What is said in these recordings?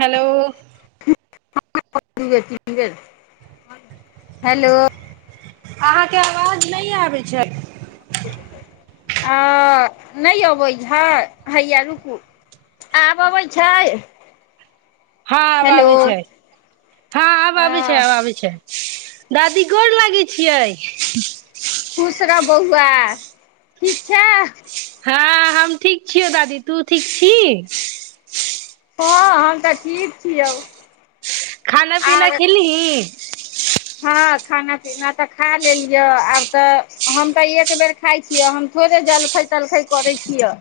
hello hello अहाँके आवाज नहि आबैत छै ह नहि अबै ह हैय रुकू आब अबै छै हँ आब हेलो आबी छै हँ आब आबी छै आब आबी छै दादी गोर लागैय छियै खुश र बहुआ ठीक छ हँ हम ठीक छियौ दादी तू ठीक छी हँ हम तऽ ठीक छियौ खाना पीना आर खेलही हँ खाना पीना तऽ खा लेलियै आब तऽ हम तऽ एक बेर खाइ छियै हम थोड़े जलखै तलखै करै छियै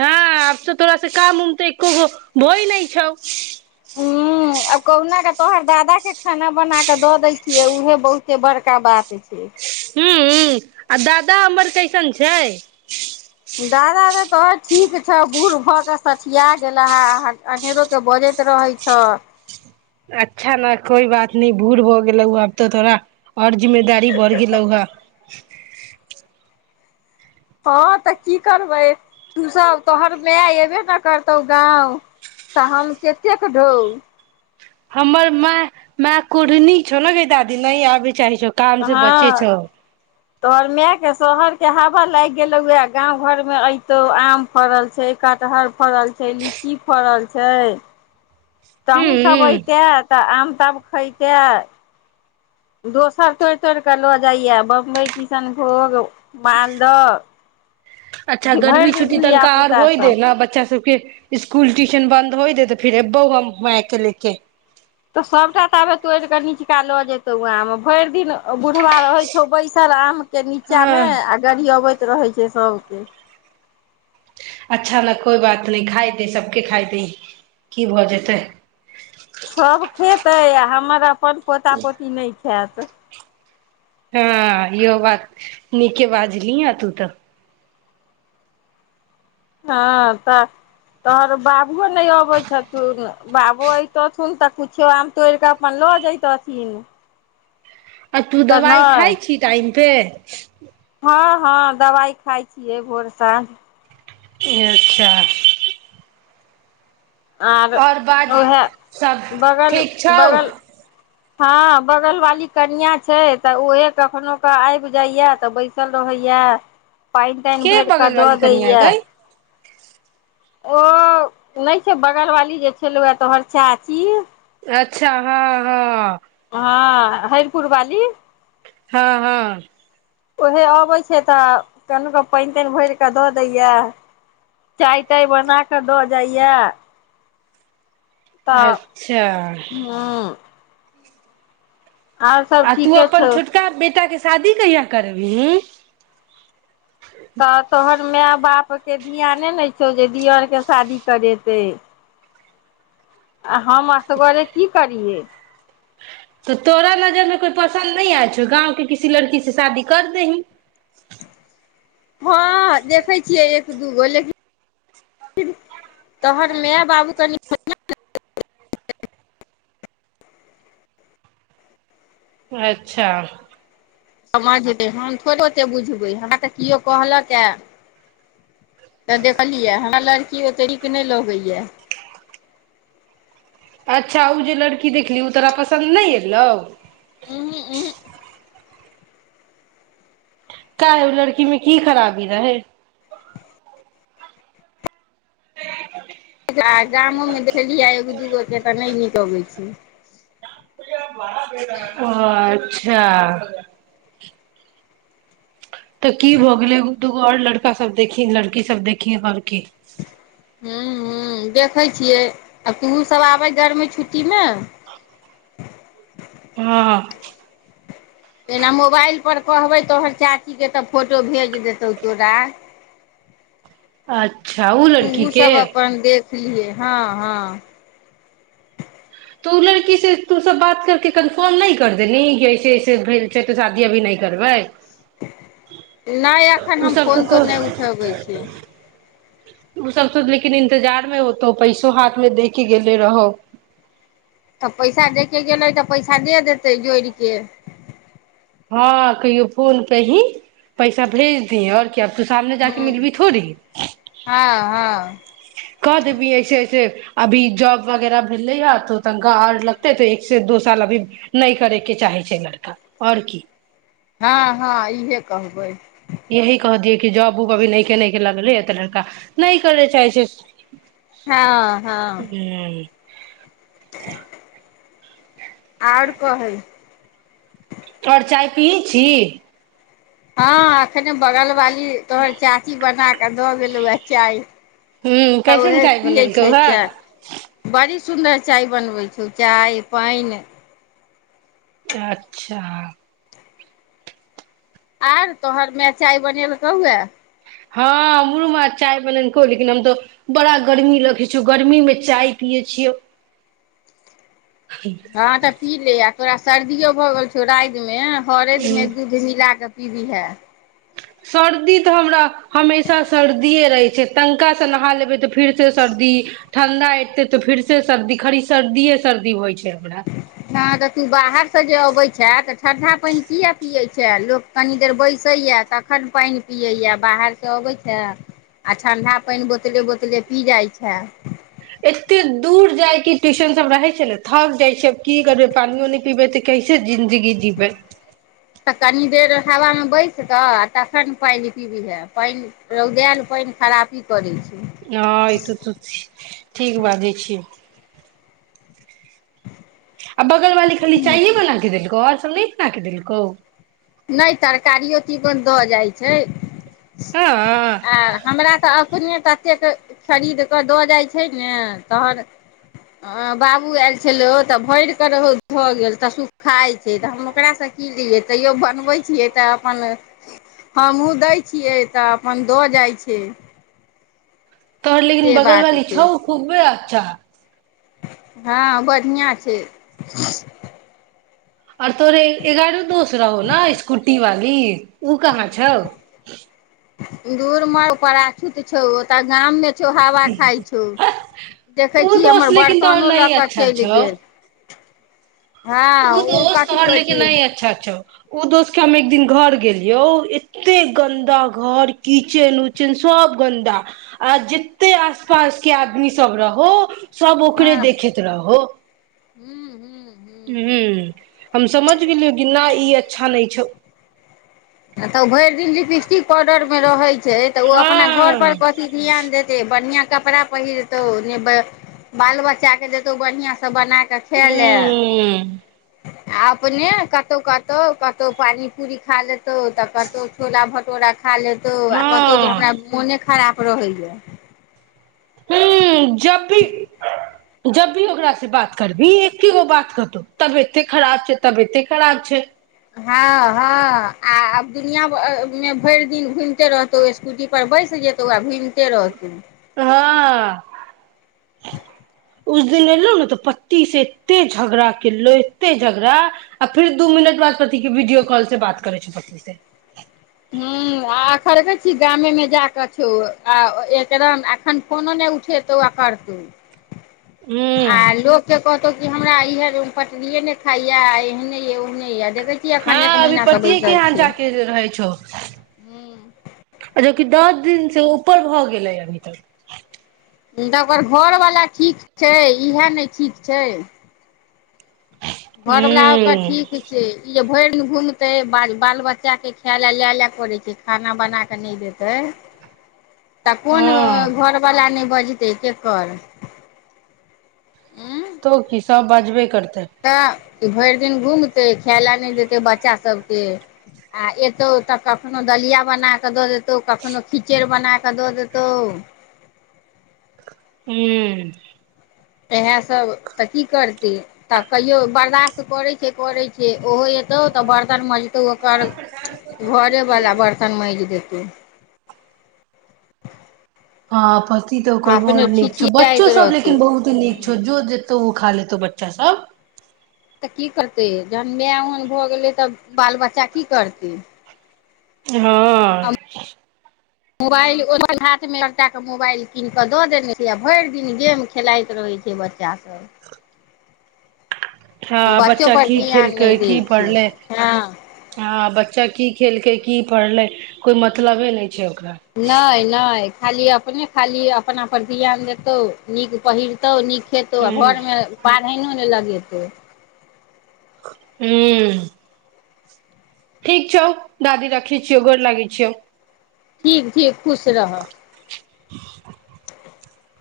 हँ अब तऽ थोड़ा से काम उम तऽ एको भो ही न छ हूँ आब कहुना कऽ तोहर दादा के खाना बना क द दै छियै उऊहे बहुत बड़का बात छै ह्म आ दादा हमर कैइसन छै दादा र तो ठीक छौ बूढ़ भऽ कऽ सखिया गेला हे अनेरोके बजैत रहै छौ अच्छा ने कोई बात न बूढ़ भ गेलौ आब तऽ थोड़ा आओर जिम्मेदारी बढ़ गेलौ ह हँ तऽ की करबै तूसभ तोहर माय अयबे ने करतौ गाँव तऽ हम कतेक ढोउ हमर मा माय कोढ़नी छौ ने दादी न आबै चाहै छौ काम से बचे हँ छौ तोहर मायके शोहरके हवा लागि गेलौ उएह गाँव घरमे अयतौ आम फड़ल छै कटहर फड़ल छै लीची फड़ल छै तहूँ सब हूँ ऐते तऽ आम तब खयइते दोसर तोड़ि तोड़ि कऽ लऽ जाइए बम्बइ किशनभोग मालदह अच्छा कि भरि गर्मी दिन छुट्टी तनिक धिया आर पुता होय दे सब ने बच्चा सब फिर स्सकुल ट्यूशन बन्द होइ दे तऽ फिर एबौ हम मैायके ले के तऽ सभटा त आबे तोड़ि कऽ निीचका लऽ जेतौ ओ आम भरि दिन बुढ़बा रहैत छौ बैसल आम के नीचा में हँ आ गड़ी अबैत रहै छै सभके अच्छा ने कोइ बात नहि खाइ दे सबके खाइ दे की भऽ जेतै सब खेतै आ हमर अपन पोता पोती नहि छै खैत हँ इहो बात नीके बाजली आ तू तऽ हँ तऽ तोरो बाबुओ नहि अबै छथुन बाबो अयतथुन तऽ किछो आम तोड़ि कऽ अपन लऽ जयैतथिन आ तू दवाइ खाइ छी टाइम पे हँ हँ दवाइ खाइ छियै भोर साँझ अच्छा आर आओर बाज उएह सब बगल ठीक छौ बगल हँ बगल वाली कनिआ छै तऽ उहे कखनो क आबि जाइया तऽ बैसल रहैया पानि तानि के भरि कऽ बगल दऽ वाली कनिया दैया गै ओ नहि छै बगलवाली जे छलौआ तोहर चाची अच्छा हँ हँ हँ हैरपुरवाली हँ हँ उहे अबैत छै तऽ कनहुके पानि तानि भरि कऽ दऽ दैए चाह ताह बना कऽ दऽ जाइए तऽ अच्छा हू आ तू ठीके अपन छौ छोटका बेटा के शादी कहिया करबीही तऽ तोहन माय बाप के ध्यान ने छै जे दियर के शादी करे तँ हम असगरे की करियै तऽ तोरा नजर में कोइ पसन्द नहि आय छौ गाँव के किसी लड़की से शादी कर दही हँ देखै छियै दगो लेकिन तोहन माय बाबू कनि अच्छा समझबै हम थोड़े ओतेक बुझबै हमरा तऽ किओ कहलक हए तऽ देखलियै हमरा लड़की ओतेक नीक नइ लगै य अच्छा उ जे लड़की देखली उ तोरा पसन्द नइ अयलौ उहूं उहूं काहे उ लड़की मे की खराबी रहै आ गामोमे देखलियै एगो दूगोके तऽ नइ नीक अबैत छै [inaudible] अच्छा तऽ की भ गेलै एगो दूगो आओर लड़का सब देखी लड़की सब देखी आओर की हू हू देखै छियै आ तोहूँ सब आबै गरमी छुट्टीमे हँ जेना मोबाइलपर कहबै तोहर चाचीकेँ तऽ फोटो भेज देतहु तोरा अच्छा ओ लड़की के सलिए हँ हँ तऽ ओ लड़की से तू सभ बात करि कऽ कन्फर्म नहि करि देलही कि ऐसे अऐसे भेल छै तऽ शादी अभी नहि करबै नहि एखन ओ हम सब फोन तऽ तो तोन नइ उठबै छिये ओ सब त लेकिन इन्तजारमे होतौ पैसो हाथमे दे के गेले रहौ तऽ पैसा देखके गेलै तऽ पैसा दे देतै जोड़ि केऽ हँ कहियो फोन पे ही पैसा भेज दी और की अब तू सामने जा क हूँ मिलबी थोड़ी हँ हँ क देबी ऐसे ऐसे अभी जॉब वगैरह भेलै ह तऽ तनिका आओर लगतै तऽ एक से दो साल अभी नहि करे के चाहे छै लड़का आओर की हँ हँ इहे कहबै यही कह दियै कि जॉब उब अभी नैके नैके लगलै य तऽ लड़का नइ करै चाहै छै हँ हँ ह आओर कहइ आओर चाय पियै छी हँ आखने बगल वाली तोहर चाची बना द गेलो ह चाय ह तऽ कैसन उहे चाय पियै बनेलकहौ छियै चाय ह बड़ी सुन्दर चाय बनबै छौ चाय पाइन अच्छा आओर तोहर मैय चाय बनेल कहूँ ह हँ हमरू माँ चाय बनेलकौ लेकिन हम तऽ बड़ा गर्मी रखै छियौ गर्मीमे चाय पियै छियौ हँ तऽ पी ले आ तोरा सर्दियो भऽ गेल छौ राइद मे हरेद मे दूध मिला कऽ पीभिये सर्दी तऽ हमरा हमेशा सर्दिेये रहै छै तनिकासँ नहा लेबै तऽ फिर से सर्दी ठण्डा एतै तऽ फिर से सर्दी खाली सर्दिए सर्दी होइ छै हमरा ह तऽ तू बाहर से जे अबै छैह तऽ ठण्डा पाइन किए पियैत छै लोक कनि देर बैसै ये तखन पाइन पियैए बाहरसँ अबैत छै आ ठण्डा पाइन बोतले बोतले पी जाइ छै एते दूर जायके ट्यूशन सब रहे छै ने थक जाइ छै की करबे पानियो न पीबै तऽ कैसे जिन्दगी जीवैत कनी देर हवामे बैस कऽ आ तखन ने पानि पीबीहे पानि रौदायल पानि खरापी करै छै हँ ई तऽ त ठीक बाजै छियै आ बगलवाली खाली चाइए बना के देलको नहि इतना कि दिल को नहि तरकारियो तीवन दऽ जाइत छै हँ आ हमरा तऽ अपने ततेक खरीद कऽ दऽ जाइ छै ने तहन बाबू आयल छलै तऽ भरिकऽ रह धऽ गेल तऽ सुखाइ छै तऽ हम ओकरासँ की लै तैयो बनबै छियै तऽ अपन हमहूँ दै छियै तऽ अपन दऽ जाइ छै तोहर लेकिन से बगल बात बाली छै छौ खूबब अच्छा हँ बढ़िआँ छै अत रहैय तो एगारड़ दोस रहो न स्कूटी वाली बी ओ कहाँ छौ दूर म पछूत छौ ओ तऽ गाममे छौ हवा खाइ छौ देखै उ छी दोस्त हमर लेकिन तोहर बर्तनो लऽ नहि कऽ अच्छा चलि छौ गेल हँ उ ओ कथी कहै छी ओ दोस्त के हम एक दिन घर गेलियौ एते गन्दा घर किचेन उचेन सब गन्दा आ जते आस पास के आदमी सब रहो सब ओकरे देखैत रहो हुँ हुँ हूँ छैलो छौ तऽ भरि दिन लिपिट ऑर्डर मे रहै छै छै तऽ ओ अपना घर परर हँ कथी ध्यान देतै बढ़िआँ कपड़ा पहिर तौ ने बाल बच्चा के देतौ बढ़िया से बना त खाय ले हूँ आ अपने कतहु कतहु कतहु पानी पूरी खालेथु तऽ कतहु छोला भटूरा खा लेतो आ कहतौ जे हँ हमरा हमरा मने खराब रहे जा हू जब भी जब भी ओकरास से बात करबी एके गो बात कहतौ तबियते खराब छै तबियते खराब छै हँ हँ आ आब दुनिया मे भरि दिन घुमिते रहतौ स्कूटी पर बैस जेतौ आ घुम हाँ उस दिन एलो ने तऽ पति से एते झगड़ा केलो एते झगड़ा आ फिर दू मिनट बाद पति के वीडियो कॉल से बात करे छ प से ह आख छी गामेमे जाकऽ छौ आ एकदम एखन फोनो नहि उठेतौ आ करतौ आ हूँ लोकके कहतो हमरा इह पटरिे ने खाइया एहने ये ओहने य देख हँ अभी पतिए के यहाँ जा के रहे छौ हू जोकि दस दिन से ऊपर भऽ गेलै अभी तक तब ओकर घरवला ठीक छै इएह नहि ठीक छै घरवला ओकर हूँ ठीक छै ई जे भरि घुमतै बाल बाल बच्चाकेँ खाय लए लए लए पड़ै छै खाना बना कऽ नहि देतै तऽ कोन हँ घरवलाा नहि बजत के कर ह तो की सब बाजबे करत तऽ कि भरि दिन घुमतै खाय लऽ नहि देतै बच्चा सबके आ एतौ तऽ कखनो दलिया बना कऽ दऽ देत त कखनो खिचड़ बना बना क द देतौ हू इएहसभ तऽ की करतै तऽ कहियो बर्दश्त करैत छै करैत छै ओहो एतहु तऽ बर्तन मज तऽ ओकर घरेवला बर्तन माँजि देतै [inaudible] हँ पति ते ओकर बड़ नीक छौ छिछियाइत बच्चो सब रहतौ लेकिन बहुत नीक छो जो जतौ खा लेतो बच्चा सब तऽ की करतै जखन माय ओहन भऽ गेलै तऽ बाल बच्चा की करतै हँ मोबाइल ओ हाथमे एकटाके मोबाइल कीनि कऽ दऽ देने छै आ भरि दिन गेम खेलाइत रहै छै बच्चासभ हँ बच्चो बच्चा पर की ध्यान खेलकै नहि दै की छै पढ़लै हँ हँ बच्चा की खेलकै की पढ़ले कोई मतलबे नहि छै ओकरा नहि नहि खाली अपने खाली अपना परर ध्यान देतौँ नीक पहिरतौ नीक खेतो आ हूँ घर मे न होने लागेत हू ठीक छौ दादी रखै छियौ गर लागै छियौ ठीक ठीक खुश रह [inaudible]